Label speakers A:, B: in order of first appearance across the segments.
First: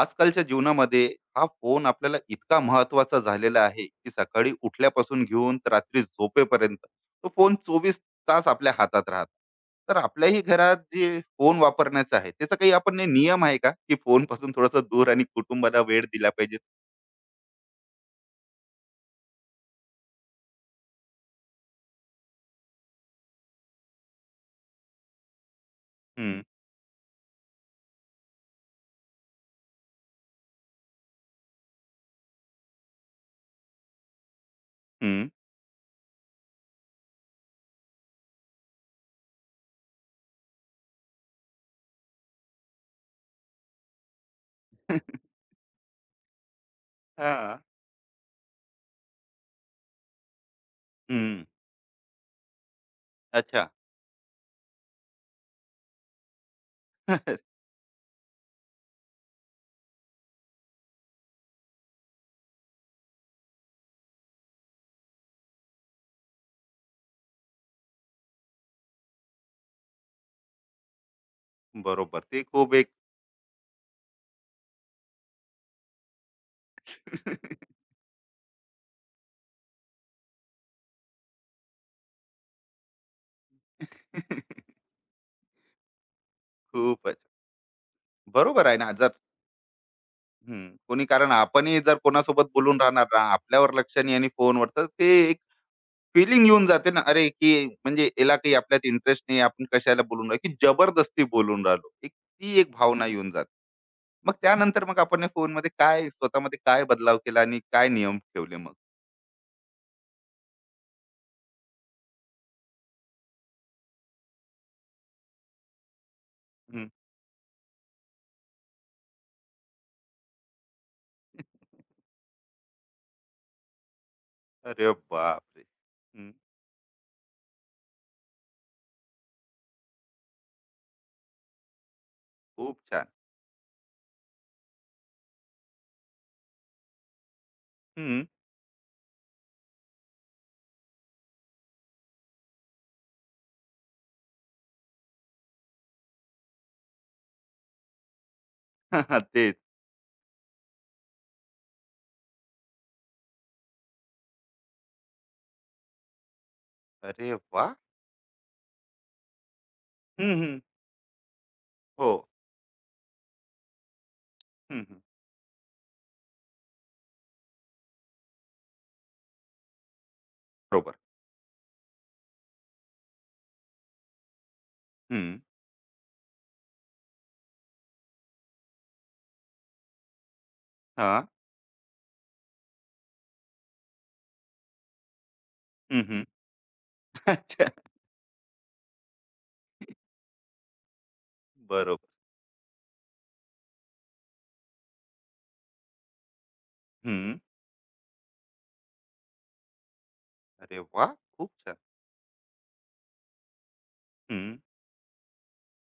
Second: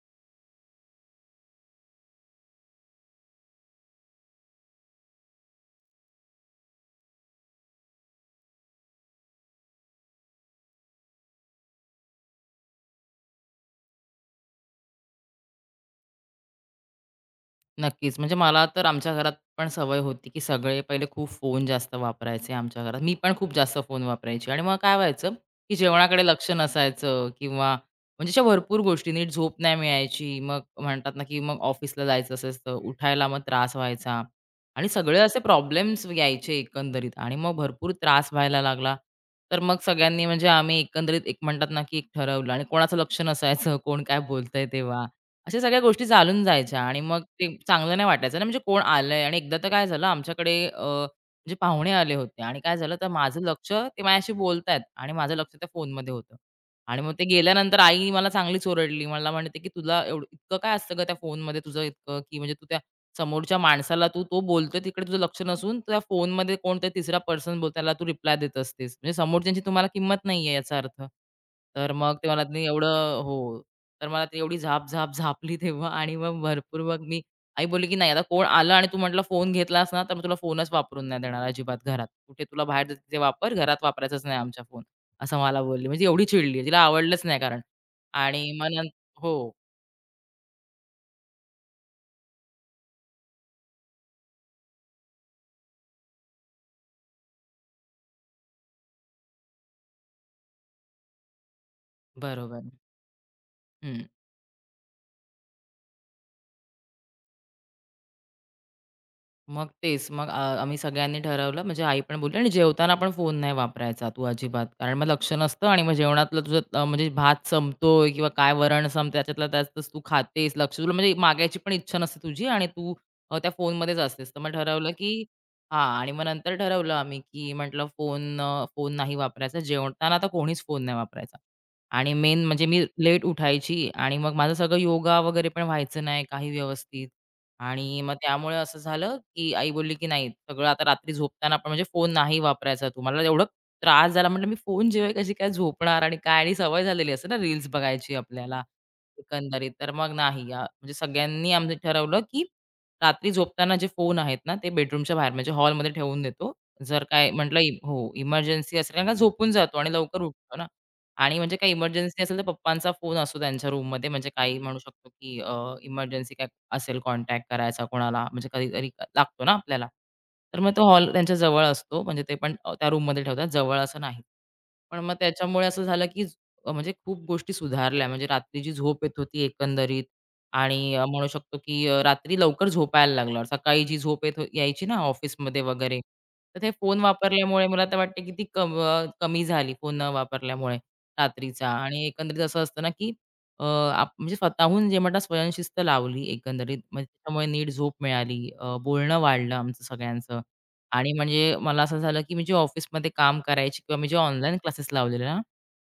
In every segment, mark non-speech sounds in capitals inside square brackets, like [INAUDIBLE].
A: आजकालच्या जीवनामध्ये हा फोन आपल्याला इतका महत्वाचा झालेला आहे, की सकाळी उठल्यापासून घेऊन तर रात्री झोपेपर्यंत तो फोन चोवीस तास आपल्या हातात राहत. तर आपल्याही घरात जे फोन वापरण्याचं आहे त्याचा काही आपण ने नियम आहे का, की फोन पासून थोडस दूर आणि कुटुंबाला वेळ दिला पाहिजे?
B: नक्कीच. म्हणजे मला तर आमच्या घरात पण सवय होती, की सगळे पहिले खूप फोन जास्त वापरायचे आमच्या घरात. मी पण खूप जास्त फोन वापरायची आणि मग काय व्हायचं, की जेवणाकडे
A: हम्म,
B: लक्ष नसायचं किंवा म्हणजे अशा भरपूर गोष्टी नीट झोप नाही मिळायची. मग म्हणतात ना, की मग ऑफिसला जायचं असायचं, उठायला मग त्रास व्हायचा आणि सगळे
A: हम्म.
B: असे प्रॉब्लेम्स यायचे एकंदरीत आणि मग भरपूर त्रास व्हायला लागला. तर मग सगळ्यांनी म्हणजे आम्ही एकंदरीत एक म्हणतात ना, की एक ठरवलं आणि कोणाचं लक्ष नसायचं, कोण काय बोलतंय तेव्हा
A: [LAUGHS]
B: अशा सगळ्या गोष्टी चालून जायच्या आणि मग ते
A: हा,
B: चांगलं नाही वाटायचं ना, म्हणजे कोण आलंय आणि एकदा तर काय झालं आमच्याकडे
A: हम्म.
B: म्हणजे पाहुणे आले होते आणि काय झालं तर माझं
A: अच्छा.
B: लक्ष ते माझ्याशी बोलतायत आणि माझं लक्ष त्या फोनमध्ये होतं आणि मग ते
A: [LAUGHS]
B: गेल्यानंतर आई मला चांगलीच ओरडली. मला म्हणते, "की तुला एवढं इतकं काय असतं गं त्या फोनमध्ये तुझं इतकं, की म्हणजे तू त्या समोरच्या माणसाला तू तो बोलतोय तिकडे तुझं लक्ष नसून त्या फोनमध्ये कोणतरी तिसरा पर्सन बोलतो त्याला तू रिप्लाय देत असतेस. म्हणजे समोरच्यांची तुम्हाला किंमत नाहीये याचा अर्थ." तर मग
A: बरोबर,
B: ते मला
A: ते
B: त्यांनी
A: खूप एक.
B: एवढं हो. तर मला ती एवढी झाप झापली तेव्हा आणि मग भरपूर मग मी आई बोलली, की "नाही आता कोण आलं आणि तू म्हटलं फोन घेतलास ना, तर मी तुला फोनच वापरून नाही देणार अजिबात घरात. कुठे तुला बाहेर जायचं तिथे वापर, घरात वापरायचाच नाही
A: [LAUGHS]
B: आमच्या फोन." असं मला बोलली. म्हणजे एवढी चिडली. तिला
A: खूपच.
B: आवडलंच नाही कारण. आणि
A: बरोबर
B: मग
A: आहे
B: नं
A: ना जर.
B: हो,
A: हं, कोणी कारण आपणही जर कोणासोबत बोलून राहणार ना, आपल्यावर लक्ष नाही आणि फोनवर, तर ते एक फीलिंग येऊन जाते ना, अरे, की म्हणजे याला काही आपल्यात इंटरेस्ट नाही, आपण कशाला बोलून राहिलो, की जबरदस्ती बोलून राहिलो. एक ती
B: बरोबर.
A: एक भावना येऊन जाते.
B: हं.
A: मग त्यानंतर मग आपण या फोनमध्ये काय स्वतःमध्ये काय बदलाव केला आणि काय नियम ठेवले मग?
B: मग तेच. मग आम्ही सगळ्यांनी ठरवलं म्हणजे आई पण बोलली आणि जेवताना पण फोन नाही वापरायचा तू अजिबात. कारण मग लक्ष नसतं आणि मग जेवणातलं तुझं
A: हं,
B: म्हणजे भात संपतोय किंवा काय वरण संपतंय त्याच्यातल्या त्यातच तू खातेस. लक्ष तुला म्हणजे मागायची पण इच्छा नसते तुझी आणि तू त्या फोनमध्येच असतेस. तर मग ठरवलं
A: अरे
B: की
A: बापरे!
B: हां आणि मग
A: हं,
B: नंतर ठरवलं आम्ही की म्हटलं फोन नाही वापरायचा. जेवताना तर कोणीच फोन नाही वापरायचा. आणि मेन म्हणजे
A: खूप
B: मी
A: छान.
B: लेट उठायची आणि मग माझं सगळं योगा वगैरे पण व्हायचं नाही काही व्यवस्थित. आणि मग
A: हं,
B: त्यामुळे असं झालं, की आई बोलली, की "नाही, सगळं आता रात्री झोपताना पण म्हणजे फोन नाही वापरायचा तू." मला एवढा त्रास झाला. म्हटलं, "मी फोनशिवाय कशी काय झोपणार?" आणि काय आणि सवय झालेली असते ना रील्स बघायची आपल्याला
A: [LAUGHS] तेच.
B: एकंदरीत. तर मग नाही या म्हणजे सगळ्यांनी आम्ही ठरवलं, की रात्री झोपताना जे फोन आहेत ना, ते बेडरूमच्या बाहेर म्हणजे हॉलमध्ये ठेवून देतो. जर काय
A: अरे
B: म्हटलं
A: वाह!
B: हो, इमर्जन्सी असेल कारण का झोपून जातो आणि लवकर
A: हं,
B: उठतो
A: हं.
B: ना. आणि म्हणजे काही
A: हो.
B: इमर्जन्सी असेल तर पप्पांचा फोन असतो त्यांच्या रूममध्ये म्हणजे काही म्हणू
A: हं, हं.
B: शकतो, की इमर्जन्सी असेल कॉन्टॅक्ट करायचा कोणाला, म्हणजे कधीतरी लागतो ना आपल्याला. तर मग तो
A: बरोबर.
B: हॉल त्यांच्या जवळ असतो, म्हणजे ते पण त्या रूममध्ये ठेवतात, जवळ असं नाही. पण मग
A: हं.
B: त्याच्यामुळे असं झालं, की म्हणजे खूप गोष्टी सुधारल्या. म्हणजे रात्री जी झोप येत होती एकंदरीत आणि म्हणू
A: हां.
B: शकतो, की रात्री लवकर झोपायला लागलं. सकाळी जी झोप यायची ना ऑफिसमध्ये वगैरे,
A: हं, हं.
B: तर ते फोन वापरल्यामुळे
A: [LAUGHS]
B: मला
A: अच्छा.
B: तर वाटते, की ती कमी झाली फोन न वापरल्यामुळे रात्रीचा आणि
A: बरोबर.
B: एकंदरीत असं असतं ना, की अ, आप म्हणजे स्वतःहून जे म्हणतात स्वयंशिस्त लावली एकंदरीत. म्हणजे
A: हं.
B: त्याच्यामुळे नीट झोप मिळाली. बोलणं वाढलं आमचं सगळ्यांचं
A: अरे
B: आणि
A: वाह! खूप
B: म्हणजे
A: छान.
B: मला असं झालं, की मी जे ऑफिसमध्ये काम करायची किंवा मी जे
A: हं,
B: ऑनलाईन क्लासेस लावलेले ना,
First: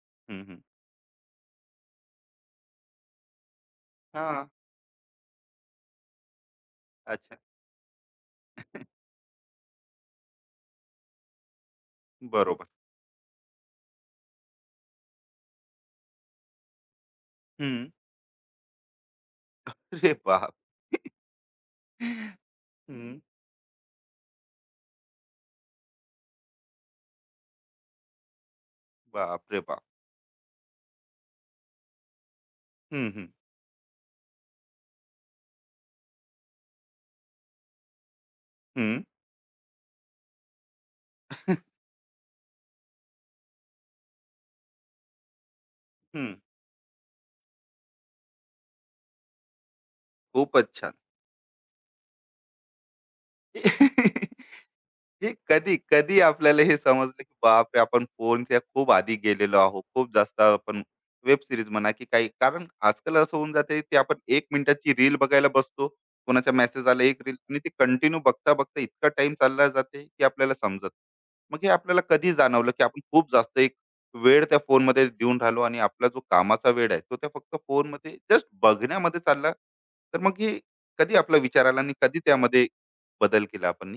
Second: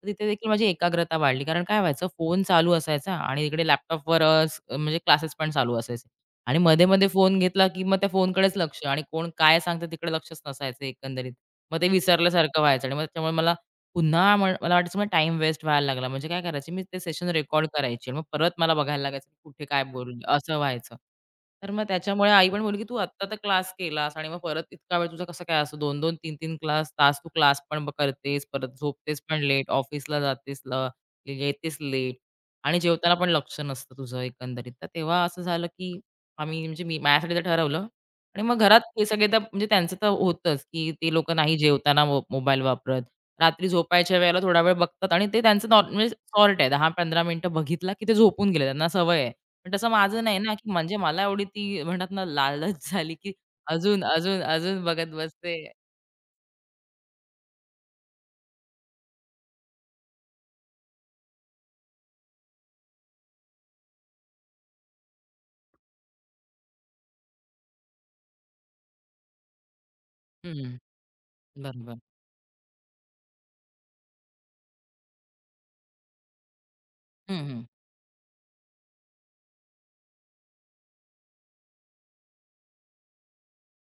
B: तर तिथे
A: हं,
B: देखील
A: हं.
B: माझी एकाग्रता वाढली. कारण काय व्हायचं फोन चालू असायचा आणि इकडे लॅपटॉपवर अ,
A: हां.
B: स- म्हणजे क्लासेस पण चालू असायचे आणि मध्ये-मध्ये
A: अच्छा.
B: फोन घेतला, की मग त्या फोनकडेच लक्ष आणि कोण काय सांगतं तिकडे लक्षच नसायचं एकंदरीत. मग ते विसरल्यासारखं
A: बरोबर.
B: व्हायचं आणि मग त्याच्यामुळे मला पुन्हा मला वाटायचं मला टाईम वेस्ट व्हायला लागला. म्हणजे काय करायचे मी ते सेशन रेकॉर्ड
A: हं.
B: करायचे. मग परत मला बघायला लागायचं, की कुठे काय
A: [LAUGHS] अरे
B: बोलले
A: बाप!
B: असं व्हायचं. तर मग त्याच्यामुळे आई पण बोलली, "की तू
A: हं.
B: आत्ता तर क्लास केलास आणि मग परत इतका वेळ तुझा कसं काय असतो 2-2, 3-3 क्लास तास तू क्लास पण करतेस, परत झोपतेस पण
A: बाप रे
B: लेट,
A: बाप!
B: ऑफिसला जातेस ल येतेस लेट आणि
A: हं,
B: जेवताना पण
A: हं.
B: लक्ष नसतं तुझं एकंदरीत." तर तेव्हा असं झालं, की आम्ही म्हणजे मी माझ्यासाठी तर ठरवलं आणि मग घरात
A: हं.
B: हे सगळे तर म्हणजे त्यांचं तर होतंच, की ते लोकं नाही जेवताना मोबाईल वापरत. रात्री झोपायच्या वेळेला थोडा वेळ बघतात आणि ते त्यांचं नॉर्मल म्हणजे
A: हं. [LAUGHS]
B: सॉर्ट आहे 10-15 मिनिटं बघितला, की ते झोपून गेले. त्यांना सवय आहे. पण तसं माझं नाही ना, की
A: खूपच छान.
B: म्हणजे मला एवढी ती म्हणतात ना लालच झाली, की
A: [LAUGHS]
B: अजून बघत
A: हे
B: बसते.
A: कधी, कधी आपल्याला हे समजलं, की बापरे! आपण फोनच्या खूप आधी गेलेलो आहोत. खूप जास्त आपण वेब सीरीज म्हणा, की काही कारण आजकाल असं होऊन जाते, की आपण 1 मिनिटाची रील बघायला बसतो. कोणाचा मेसेज आला, एक रील आणि ते कंटिन्यू बघता-बघता इतका टाइम चालला जाते, की आपल्याला
B: हं,
A: समजत नाही. मग हे
B: बरोबर.
A: आपल्याला कधी जाणवलं, की आपण खूप जास्त एक वेळ त्या फोनमध्ये देऊन राहिलो आणि आपला जो कामाचा वेळ आहे, तो त्या
B: हं,
A: फक्त
B: हं.
A: फोनमध्ये जस्ट बघण्यामध्ये चालला. तर मग हे कधी आपला विचार आला आणि कधी त्यामध्ये बदल केला आपण?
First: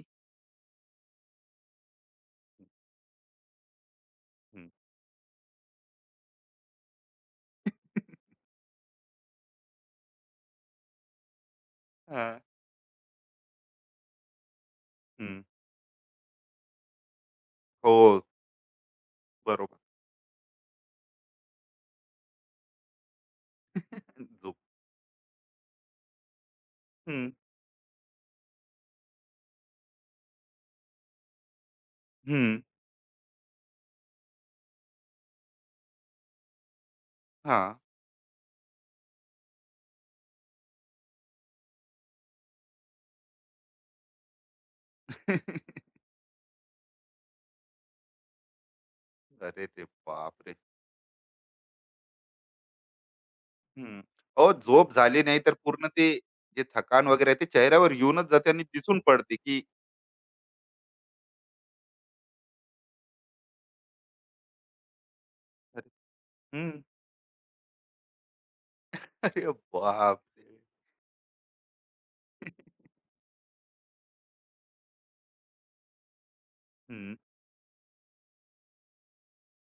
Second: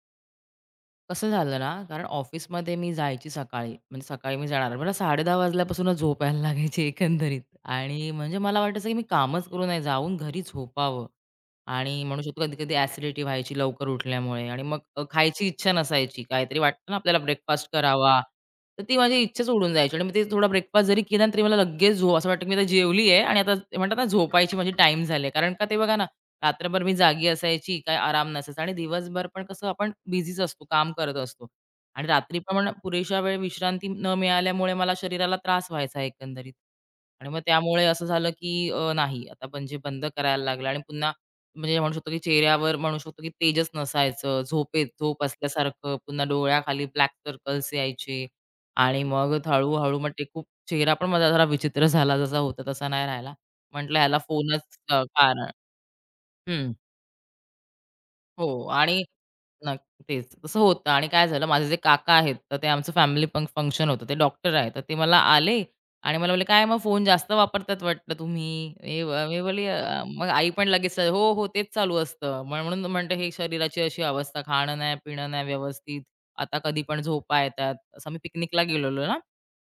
B: कसं झालं ना, कारण ऑफिसमध्ये मी जायची सकाळी. म्हणजे सकाळी मी
A: हं.
B: जाणार. मला 10:30 वाजल्यापासूनच झोप यायला लागायची एकंदरीत आणि म्हणजे मला वाटायचं की मी कामच करू नये, जाऊन घरी झोपावं आणि म्हणू
A: हां,
B: शकतो कधी-कधी ॲसिडिटी व्हायची लवकर उठल्यामुळे आणि मग
A: हं.
B: खायची इच्छा नसायची. काहीतरी वाटतं ना आपल्याला ब्रेकफास्ट करावा,
A: हो,
B: तर ती माझी इच्छाच उडून
A: बरोबर.
B: जायची आणि मग ते थोडा ब्रेकफास्ट जरी केला ना, तरी मला लगेच झोप असं वाटतं की मी आता जेवली आहे आणि आता ते म्हणतात ना झोपायची
A: झोप.
B: माझी टाईम झाली कारण का ते बघा ना, रात्रभर मी जागी
A: हं,
B: असायची, काही आराम नसायचा आणि दिवसभर पण कसं आपण बिझीच असतो, काम करत असतो आणि रात्री पण
A: हं.
B: मला पुरेशा वेळ विश्रांती न मिळाल्यामुळे मला शरीराला त्रास व्हायचा एकंदरीत आणि मग
A: हां.
B: त्यामुळे असं झालं की नाही आता म्हणजे बंद करायला लागलं आणि पुन्हा म्हणजे म्हणू शकतो की चेहऱ्यावर म्हणू शकतो की तेजच नसायचं, झोपेत झोप
A: [LAUGHS]
B: असल्यासारखं, पुन्हा डोळ्याखाली ब्लॅक सर्कल्स यायचे आणि मग
A: अरे रे
B: हळू मग ते खूप
A: बापरे!
B: चेहरा पण माझा जरा विचित्र झाला, जसा होता तसा नाही राहिला. म्हटलं
A: हं.
B: ह्याला
A: अहो,
B: फोनच
A: झोप
B: अ,
A: झाली नाही
B: कारण
A: तर पूर्ण ते जे
B: हं.
A: थकान वगैरे आहे ते चेहऱ्यावर येऊनच
B: हो
A: जाते आणि दिसून
B: आणि
A: पडते, की
B: नक्क तेच. तसं होतं आणि काय झालं माझे जे काका आहेत, तर ते आमचं फॅमिली फंक्शन होतं. ते डॉक्टर आहेत. तर ते मला आले
A: अरे
B: आणि मला बोलले, "काय मग
A: हं.
B: फोन जास्त वापरतात वाटतं तुम्ही."
A: [LAUGHS]
B: मी
A: अरे
B: बोलली, मग आई
A: बापरे!
B: पण लगेच, "हो, हो, तेच चालू असतं." म्हणून म्हणते हे शरीराची अशी अवस्था, खाणं नाही, पिणं नाही व्यवस्थित. आता कधी पण
A: हं,
B: झोपा येतात. असं मी पिकनिकला गेलेलो ना,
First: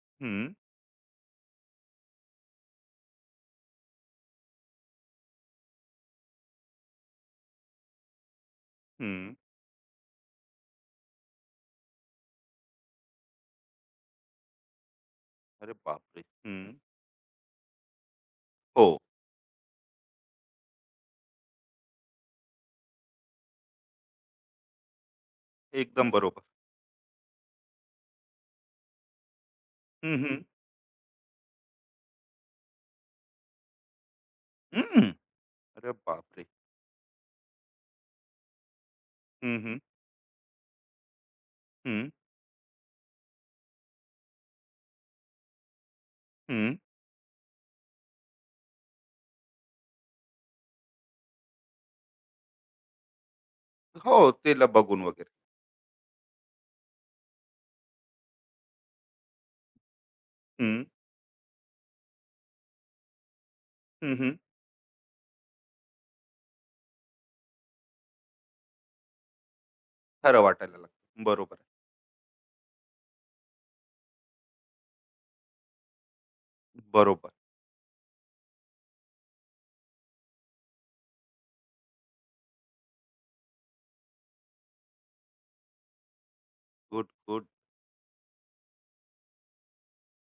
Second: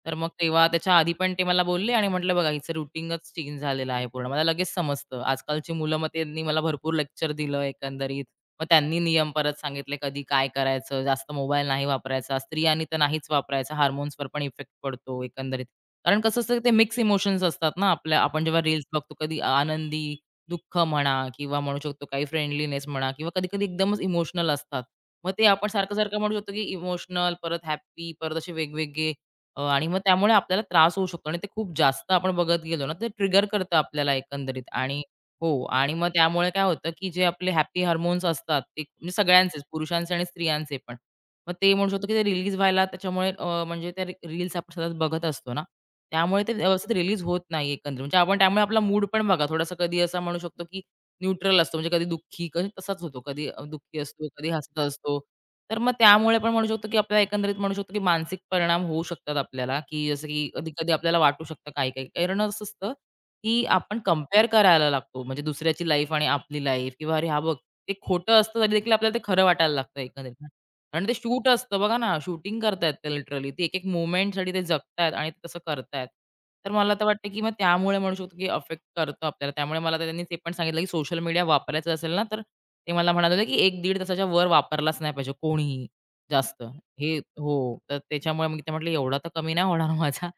B: तर मग
A: हं,
B: तेव्हा त्याच्या आधी पण ते मला बोलले आणि म्हटलं, "बघा हिचं रुटीनच चेंज झालेलं आहे पूर्ण." मला लगेच समजतं. आजकालची मुलं मग त्यांनी मला भरपूर लेक्चर दिलं एकंदरीत. मग त्यांनी नियम
A: हं.
B: परत सांगितले कधी काय करायचं, जास्त मोबाईल नाही वापरायचा, स्त्रियांनी तर नाहीच वापरायचा, हार्मोन्सवर पण इफेक्ट पडतो एकंदरीत.
A: अरे
B: कारण
A: बापरे!
B: कसं असतं
A: हं.
B: ते मिक्स इमोशन्स असतात ना आपल्या आपण जेव्हा रील्स
A: हो,
B: बघतो कधी आनंदी, दुःख म्हणा किंवा म्हणू शकतो काही फ्रेंडलीनेस म्हणा किंवा कधी-कधी एकदमच इमोशनल असतात. मग ते आपण
A: एकदम
B: सारखं-सारखं म्हणू
A: बरोबर.
B: शकतो की इमोशनल, परत हॅपी, परत असे वेगवेगळे. आणि मग
A: हं,
B: त्यामुळे
A: हं.
B: आपल्याला त्रास होऊ शकतो आणि ते खूप जास्त आपण बघत गेलो ना, ते ट्रिगर करतं आपल्याला एकंदरीत आणि
A: हं.
B: हो
A: अरे
B: आणि मग
A: बापरे!
B: त्यामुळे काय होतं, की जे आपले हॅपी हार्मोन्स असतात, ते म्हणजे
A: हं,
B: सगळ्यांचेच
A: हं,
B: पुरुषांचे आणि स्त्रियांचे पण. मग ते म्हणू शकतो,
A: हं,
B: की ते रिलीज व्हायला त्याच्यामुळे म्हणजे त्या रील्स आपण सतत बघत असतो ना, त्यामुळे ते
A: हं.
B: व्यवस्थित रिलीज होत नाही एकंदरीत. म्हणजे आपण त्यामुळे आपला मूड पण बघा थोडासा कधी असा म्हणू शकतो, की न्यूट्रल असतो. म्हणजे कधी दुःखी, कधी तसाच होतो. कधी दुःखी
A: हो,
B: असतो, कधी
A: त्याला
B: हसत
A: बघून
B: असतो.
A: वगैरे.
B: तर मग त्यामुळे पण म्हणू शकतो, की आपल्याला एकंदरीत म्हणू शकतो, की मानसिक परिणाम होऊ शकतात आपल्याला, की जसं की
A: हं,
B: कधी-कधी आपल्याला वाटू शकतं काही-काही. कारण असं असतं, की आपण
A: हं, हं.
B: कंपेअर करायला लागतो. म्हणजे दुसऱ्याची लाईफ आणि आपली लाईफ किंवा "अरे हां, बघ." ते खोटं असतं तरी देखील आपल्याला ते खरं वाटायला लागतं
A: खरं
B: एकंदरीत.
A: वाटायला
B: आणि ते
A: लागतं.
B: शूट
A: बरोबर आहे.
B: असतं बघा ना, शूटिंग करतायत ते लिटरली. ते एक-एक मोमेंटसाठी ते जगतायत आणि ते तसं करतायत. तर मला तर वाटतं,
A: बरोबर.
B: की मग त्यामुळे म्हणू शकतो, की अफेक्ट करतो आपल्याला. त्यामुळे मला तर त्यांनी ते पण सांगितलं, की सोशल मीडिया वापरायचं असेल ना, तर ते मला म्हणाले होते, की 1-1.5 तासाच्या वर वापरलाच नाही पाहिजे कोणीही जास्त.
A: गुड,
B: हे
A: गुड.
B: हो. तर त्याच्यामुळे मी ते म्हटलं एवढा तर कमी नाही होणार माझा.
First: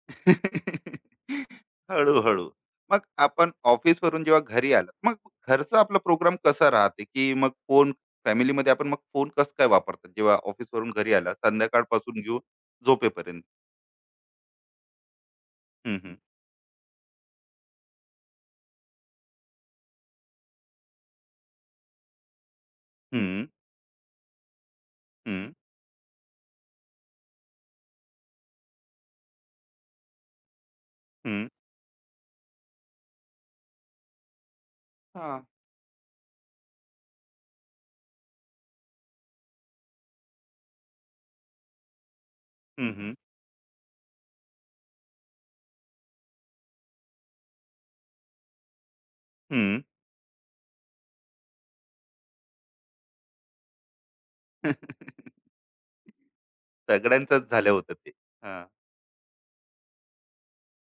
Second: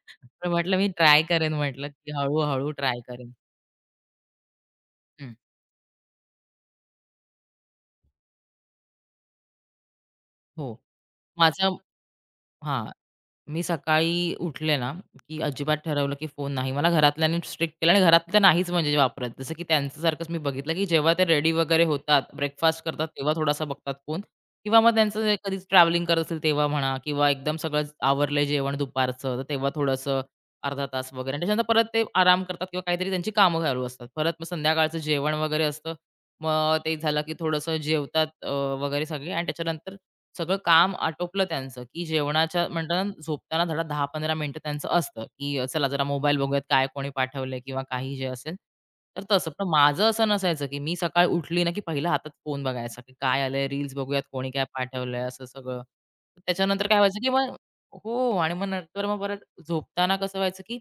B: तर म्हटलं मी ट्राय
A: [LAUGHS]
B: करेन म्हटलं, की
A: हळू-हळू.
B: हळू-हळू ट्राय
A: मग
B: करेन.
A: आपण ऑफिसवरून जेव्हा घरी आला मग
B: हं.
A: घरचा आपला प्रोग्राम कसा राहते, की मग फोन फॅमिलीमध्ये आपण मग फोन कसं काय वापरतात जेव्हा
B: हो.
A: ऑफिसवरून घरी आला
B: माझा
A: संध्याकाळपासून घेऊन
B: हां.
A: झोपेपर्यंत?
B: मी सकाळी उठले ना, की अजिबात
A: हं,
B: ठरवलं,
A: हं.
B: की फोन नाही. मला घरातल्यांनी स्ट्रिक्ट केलं आणि घरात तर नाहीच म्हणजे वापरत. जसं की त्यांच्यासारखंच मी बघितलं, की जेव्हा ते रेडी वगैरे होतात, ब्रेकफास्ट करतात,
A: हं,
B: तेव्हा
A: हं,
B: थोडासा बघतात फोन किंवा मग त्यांचं जे कधी ट्रॅव्हलिंग करत असेल तेव्हा म्हणा किंवा एकदम सगळं आवरलंय जेवण दुपारचं, तर तेव्हा थोडंसं 1/2 तास वगैरे आणि
A: हं.
B: त्याच्यानंतर परत ते आराम करतात किंवा काहीतरी त्यांची कामं चालू असतात. परत मग संध्याकाळचं जेवण
A: हां.
B: वगैरे असतं. मग ते झालं, की थोडंसं जेवतात वगैरे सगळे आणि त्याच्यानंतर सगळं काम आटोपलं त्यांचं, की जेवणाच्या
A: हं,
B: म्हणतात ना,
A: हं.
B: झोपताना धडा 10-15 मिनिटं त्यांचं असतं, की चला जरा मोबाईल बघूयात, काय कोणी पाठवलंय किंवा काही जे असेल. तर तसं. पण
A: हं.
B: माझं असं नसायचं, की मी सकाळी उठली ना, की पहिला हातात फोन बघायचा, की काय आलंय, रील्स बघूयात, कोणी काय पाठवलंय, असं
A: [LAUGHS]
B: सगळं. त्याच्यानंतर काय व्हायचं, की
A: सगळ्यांचंच
B: मग
A: झालं होतं ते.
B: हो आणि
A: हां.
B: मग नंतर मग परत झोपताना कसं व्हायचं, की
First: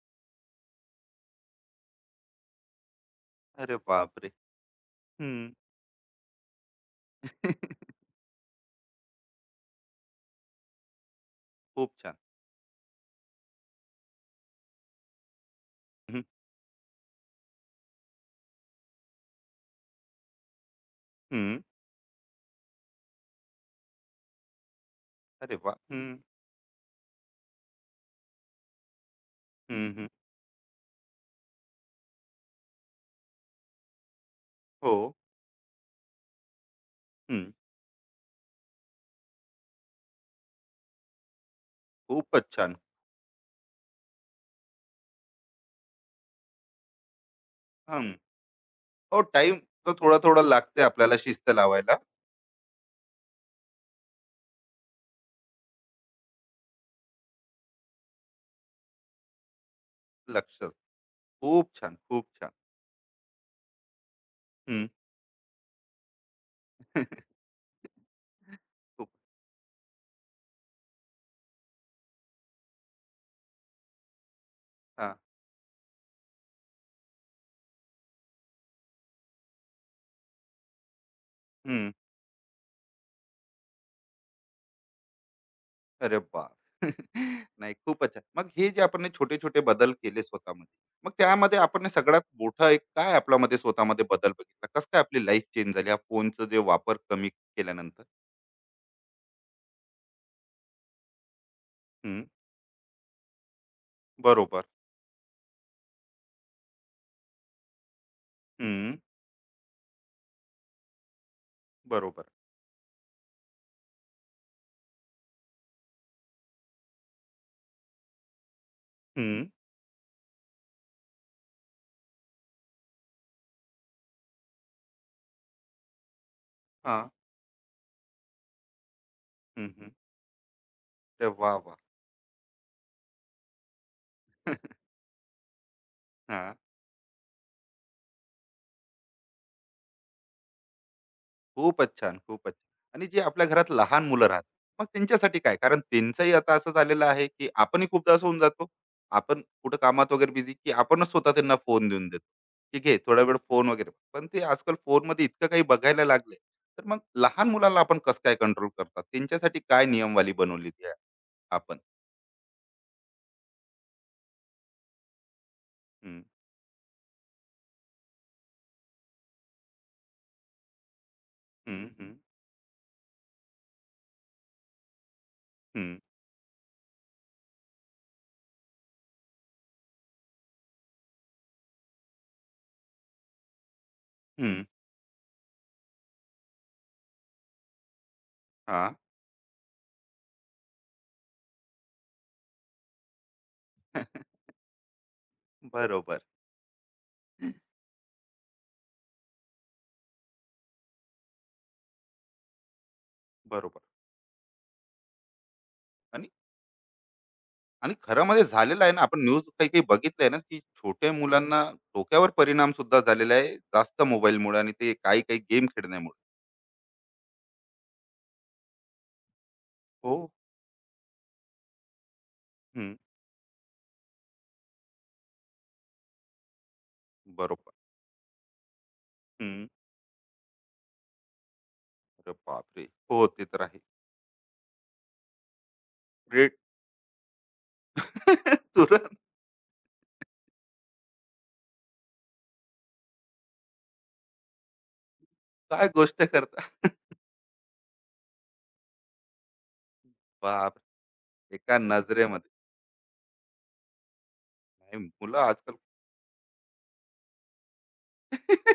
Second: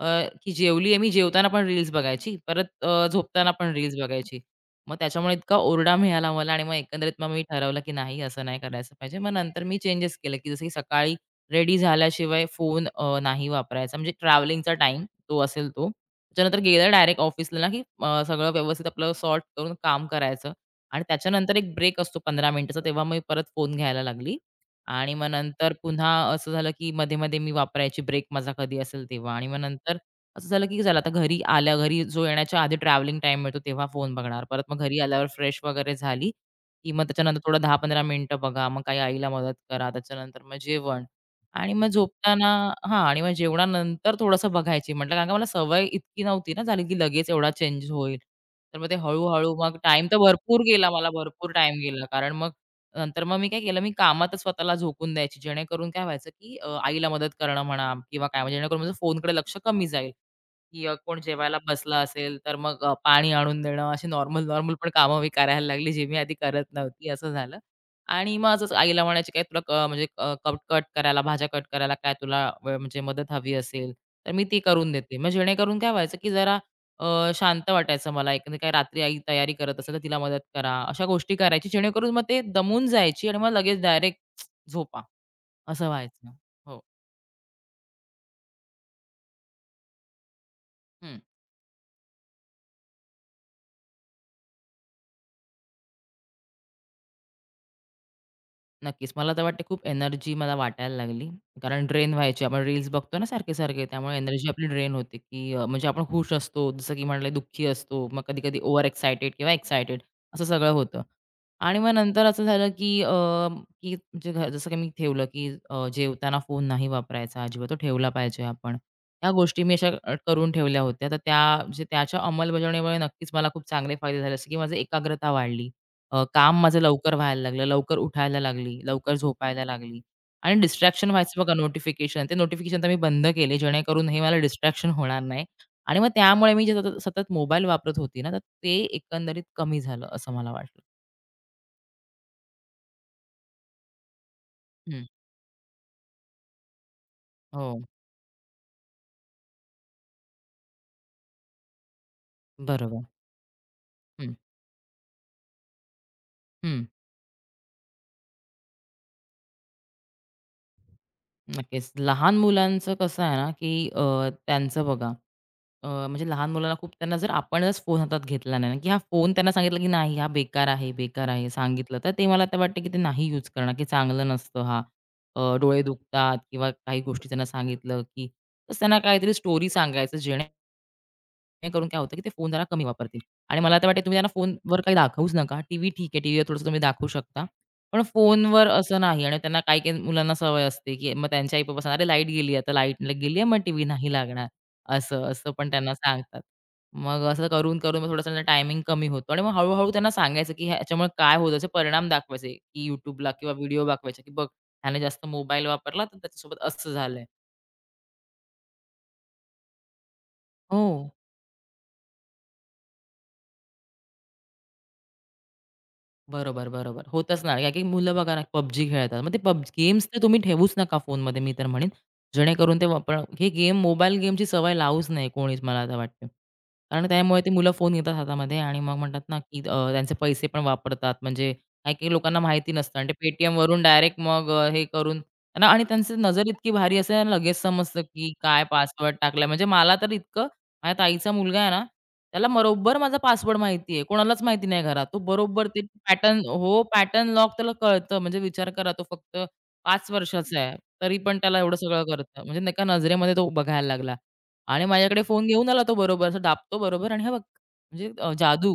B: अ, की जेवली मी, जेवताना पण रील्स बघायची, परत झोपताना पण
A: अरे
B: रील्स
A: बापरे!
B: बघायची. मग
A: हं.
B: त्याच्यामुळे इतका ओरडा मिळाला मला आणि मग एकंदरीत मग मी ठरवलं, की
A: [LAUGHS]
B: नाही असं नाही करायचं पाहिजे. मग नंतर मी चेंजेस केले, की जसं की सकाळी रेडी
A: खूप छान.
B: झाल्याशिवाय फोन नाही वापरायचा. म्हणजे ट्रॅव्हलिंगचा टाईम तो असेल तो.
A: हं,
B: त्याच्यानंतर गेलं डायरेक्ट ऑफिसला ना, की सगळं व्यवस्थित आपलं सॉर्ट करून काम करायचं आणि त्याच्यानंतर
A: हं.
B: एक ब्रेक असतो 15 मिनिटाचा, तेव्हा मी परत फोन घ्यायला लागली आणि मग
A: अरे
B: नंतर
A: वाह! हं,
B: पुन्हा असं झालं, की मध्ये-मध्ये मी वापरायची ब्रेक माझा कधी असेल तेव्हा आणि मग
A: हं,
B: नंतर
A: हं.
B: असं झालं की चला आता घरी आल्या घरी जो येण्याच्या आधी ट्रॅव्हलिंग टाइम मिळतो तेव्हा फोन बघणार. परत मग
A: हो.
B: घरी आल्यावर फ्रेश वगैरे झाली, की मग त्याच्यानंतर
A: हं.
B: थोडं 10-15 मिनिटं बघा, मग काही आईला मदत करा, त्याच्यानंतर मग जेवण आणि मग झोपताना
A: खूपच छान.
B: हां आणि मग जेवणानंतर थोडंसं बघायची म्हटलं कारण का मला सवय इतकी नव्हती ना झाली, की लगेच एवढा चेंज होईल. तर मग ते
A: हो,
B: हळू
A: टाइम
B: मग
A: तर
B: टाईम तर
A: थोडा थोडा
B: भरपूर
A: लागते
B: गेला मला
A: आपल्याला
B: भरपूर
A: शिस्त
B: टाईम
A: लावायला.
B: गेला. कारण मग नंतर मग मी काय केलं, मी कामातच स्वतःला झोकून द्यायची. जेणेकरून काय व्हायचं, की आईला मदत करणं म्हणा किंवा काय म्हणजे जेणेकरून माझं फोनकडे लक्ष कमी जाईल.
A: लक्ष.
B: की कोण जेवायला
A: खूप छान,
B: बसला
A: खूप
B: असेल,
A: छान.
B: तर मग पाणी आणून देणं, अशी नॉर्मल-नॉर्मल
A: हम्म.
B: पण कामं मी करायला लागली, जी मी आधी करत नव्हती, असं
A: [LAUGHS]
B: झालं. आणि मग असंच आईला
A: खूप.
B: म्हणायची, "काय तुला क म्हणजे कट कट करायला, भाज्या कट करायला काय तुला व म्हणजे मदत हवी असेल, तर मी ती करून देते."
A: हा.
B: मग जेणेकरून काय व्हायचं, की जरा शांत वाटायचं मला. एकंदरीत काय रात्री आई तयारी करत असेल, तर तिला मदत करा, अशा गोष्टी करायची.
A: हम्म.
B: जेणेकरून मग ते दमून जायची आणि मग लगेच डायरेक्ट झोपा, असं
A: अरे
B: व्हायचं.
A: बा.
B: हो.
A: [LAUGHS] नाही, खूपच छान. मग हे जे आपण हे छोटे छोटे बदल केले स्वतःमध्ये, मग
B: हं.
A: त्यामध्ये आपण हे सगळ्यात मोठा एक काय आपल्यामध्ये स्वतःमध्ये बदल बघितला, कसं काय आपली लाईफ चेंज झाली या फोनचा जे वापर कमी केल्यानंतर?
B: नक्कीच. मला तर वाटते खूप एनर्जी मला वाटायला लागली. कारण ड्रेन
A: हम्म.
B: व्हायची. आपण रील्स बघतो ना सारखे-सारखे त्यामुळे एनर्जी
A: बरोबर.
B: आपली ड्रेन होते, की म्हणजे आपण खुश असतो, जसं की म्हटलं दुःखी असतो, मग कधी-कधी ओव्हर
A: हम्म.
B: एक्सायटेड किंवा एक्सायटेड असं सगळं होतं. आणि मग
A: बरोबर.
B: नंतर असं झालं, की की म्हणजे घ जसं की मी ठेवलं, की जेवताना फोन नाही वापरायचा अजिबात, तो ठेवला पाहिजे आपण. ह्या
A: हम्म.
B: गोष्टी मी अशा करून ठेवल्या होत्या. तर त्या म्हणजे त्याच्या अंमलबजावणीमुळे नक्कीच मला खूप चांगले फायदे झाले. जसं की माझी एकाग्रता वाढली. काम माझं
A: हा.
B: लवकर व्हायला लागलं, लवकर उठायला लागली, लवकर झोपायला
A: हम्म, हम्म.
B: लागली आणि डिस्ट्रॅक्शन
A: अरे
B: व्हायचं बघा
A: वा वा.
B: नोटिफिकेशन. ते नोटिफिकेशन तर मी बंद केले जेणेकरून हे मला
A: [LAUGHS]
B: डिस्ट्रॅक्शन होणार नाही आणि मग त्यामुळे
A: हा.
B: मी जे सतत सतत मोबाईल वापरत होती ना, तर ते एकंदरीत कमी झालं असं मला वाटलं.
A: खूपच छान, खूपच. छान. आणि जे आपल्या घरात लहान मुलं राहतात, मग
B: हं.
A: त्यांच्यासाठी काय? कारण त्यांचंही आता असं झालेलं आहे, की
B: हो,
A: आपणही खूपदा असं होऊन जातो. आपण कुठं कामात वगैरे बिझी, की आपणच स्वतः त्यांना फोन देऊन देतो, की "घे
B: बरोबर.
A: थोडा वेळ फोन वगैरे." पण
B: हं,
A: ते आजकाल फोनमध्ये इतकं काही बघायला लागले,
B: हं.
A: तर मग लहान मुलाला आपण कसं काय कंट्रोल करतात? त्यांच्यासाठी काय नियमवाली बनवलेली आहे आपण?
B: नक्कीच. लहान मुलांचं कसं आहे ना, की त्यांचं बघा
A: हं,
B: म्हणजे लहान मुलांना खूप त्यांना जर आपणच फोन हातात घेतला नाही ना, की हा फोन त्यांना सांगितलं की नाही हा बेकार आहे, बेकार आहे
A: हं,
B: सांगितलं, तर
A: हं,
B: ते मला तर वाटतं की ते नाही यूज करणार, की चांगलं नसतं हा. डोळे
A: हं,
B: दुखतात किंवा काही गोष्टी त्यांना सांगितलं, की तर त्यांना काहीतरी स्टोरी सांगायचं जेणेकरून काय होतं, की ते फोन जरा कमी वापरतील. आणि मला तर वाटतं तुम्ही त्यांना
A: हं.
B: फोनवर काही दाखवूच नका. टीव्ही ठीक आहे, टीव्हीवर थोडंसं तुम्ही दाखवू शकता. पण फोनवर
A: हां.
B: असं नाही आणि त्यांना काही-काही मुलांना सवय असते, की मग त्यांच्या आई-बाबा सांगतात, "अरे लाईट गेली आता, लाईट गेली आहे, मग टीव्ही नाही
A: [LAUGHS]
B: लागणार." असं पण त्यांना
A: बरोबर,
B: सांगतात. मग असं करून-करून मग थोडंसं टायमिंग कमी होतो आणि मग हळू त्यांना सांगायचं, की ह्याच्यामुळे काय होतं असे परिणाम दाखवायचे, की YouTubeला किंवा
A: बरोबर.
B: व्हिडिओ दाखवायचे, की "बघ, ह्याने जास्त मोबाईल वापरला तर
A: आणि
B: त्याच्यासोबत असं झालंय."
A: आणि खरामध्ये झालेलं आहे ना, आपण न्यूज काही काही बघितलं ना, की
B: हो.
A: छोट्या मुलांना डोक्यावर परिणाम सुद्धा झालेला आहे जास्त मोबाईलमुळे आणि ते काही काही गेम खेळण्यामुळे.
B: बरोबर, बरोबर. होतच ना, कारण की मुलं बघा ना PUBG खेळतात. मग ते पब गेम्स
A: हो.
B: तर तुम्ही ठेवूच नका फोनमध्ये मी तर म्हणेन. जेणेकरून ते
A: हम्म,
B: वापर हे गेम मोबाईल गेमची सवय लावूच नाही कोणीच मला आता वाटतं. कारण त्यामुळे ती मुलं
A: बरोबर.
B: फोन घेतात हातामध्ये आणि मग म्हणतात ना, की
A: हम्म,
B: त्यांचे पैसे पण वापरतात. म्हणजे काही-काही
A: अरे
B: लोकांना माहिती
A: बापरे.
B: नसतं आणि
A: हो,
B: ते
A: ते तर आहे.
B: Paytmवरून डायरेक्ट मग हे करून त्यांना आणि त्यांची नजर
A: ग्रेट.
B: इतकी भारी असते ना, लगेच समजतं, की
A: [LAUGHS]
B: काय
A: तुरंत.
B: पासवर्ड टाकलाय. म्हणजे मला तर इतकं माझ्या ताईचा मुलगा आहे ना त्याला बरोबर माझा पासवर्ड माहिती आहे. कोणालाच माहिती नाही घरात. तो बरोबर ते
A: काय गोष्ट
B: पॅटर्न
A: करता.
B: हो, पॅटर्न लॉक त्याला कळतं. म्हणजे विचार करा तो फक्त 5 वर्षाचा आहे.
A: बाप.
B: तरी पण त्याला एवढं
A: एका
B: सगळं करतं.
A: नजरेमध्ये.
B: म्हणजे नाही का नजरेमध्ये तो बघायला लागला. आणि
A: नाही,
B: माझ्याकडे
A: मुलं
B: फोन घेऊन
A: आजकाल.
B: आला तो बरोबर असं दाबतो बरोबर आणि हे बघ म्हणजे जादू.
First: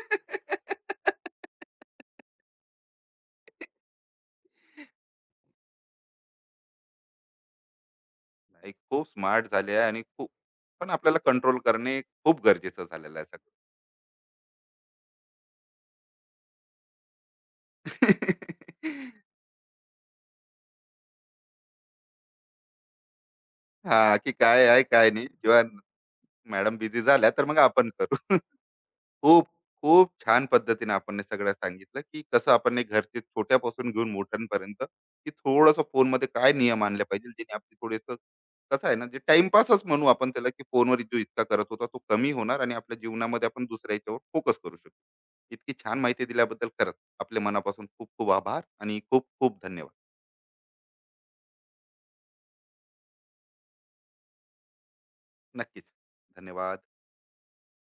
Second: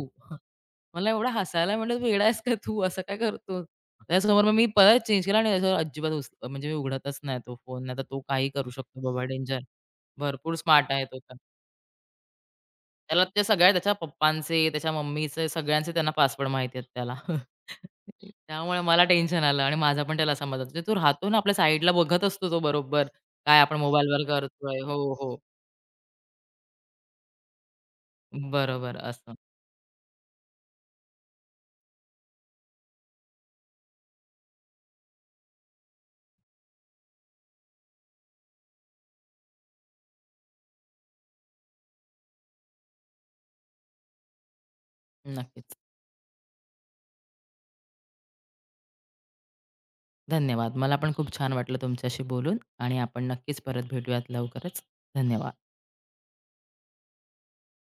B: मला एवढं हसायला म्हटलं, "वेडा आहेस का तू? असं काय करतो?" त्याच्यासमोर मग मी परत चेंज केला आणि त्याच्यावर अजिबात उच म्हणजे मी उघडतच नाही तो फोन. नाहीतर तो काही करू
A: नाही,
B: शकतो
A: खूप
B: बाबा
A: स्मार्ट
B: डेंजर.
A: झाले आहे आणि खूप.
B: भरपूर
A: पण
B: स्मार्ट आहे तो
A: आपल्याला कंट्रोल करणे खूप गरजेचं झालेलं
B: त्याला
A: आहे
B: ते
A: सगळं.
B: सगळ्या त्याच्या पप्पांचे, त्याच्या मम्मीचे सगळ्यांचे त्यांना पासवर्ड माहिती आहेत त्याला. [LAUGHS] त्यामुळे मला
A: [LAUGHS]
B: टेन्शन आलं आणि माझा पण त्याला समज होता. तो राहतो ना आपल्या साईडला बघत असतो तो बरोबर, काय आपण
A: हा,
B: मोबाईलवर
A: की काय
B: करतोय.
A: आहे काय
B: हो,
A: नाही,
B: हो.
A: जेव्हा मॅडम बिझी झाल्या तर मग आपण करू. [LAUGHS]
B: बरोबर असं.
A: खूप, खूप छान पद्धतीने आपण हे सगळं सांगितलं, की कसं आपण हे घरचे छोट्यापासून घेऊन मोठ्यांपर्यंत, की थोडंसं फोनमध्ये काय नियम आणले पाहिजे, जेणे आपली थोडंसं कसं आहे ना, जे टाईमपासच म्हणू आपण त्याला, की फोनवर जो इतका करत होता तो कमी होणार आणि आपल्या जीवनामध्ये आपण दुसऱ्या याच्यावर फोकस करू शकतो. इतकी
B: नक्कीच.
A: छान माहिती दिल्याबद्दल खरंच आपल्या मनापासून खूप खूप आभार आणि खूप खूप धन्यवाद.
B: धन्यवाद. मला पण खूप छान वाटलं तुमच्याशी बोलून आणि आपण नक्कीच परत भेटूयात लवकरच. धन्यवाद.
A: नक्कीच. धन्यवाद.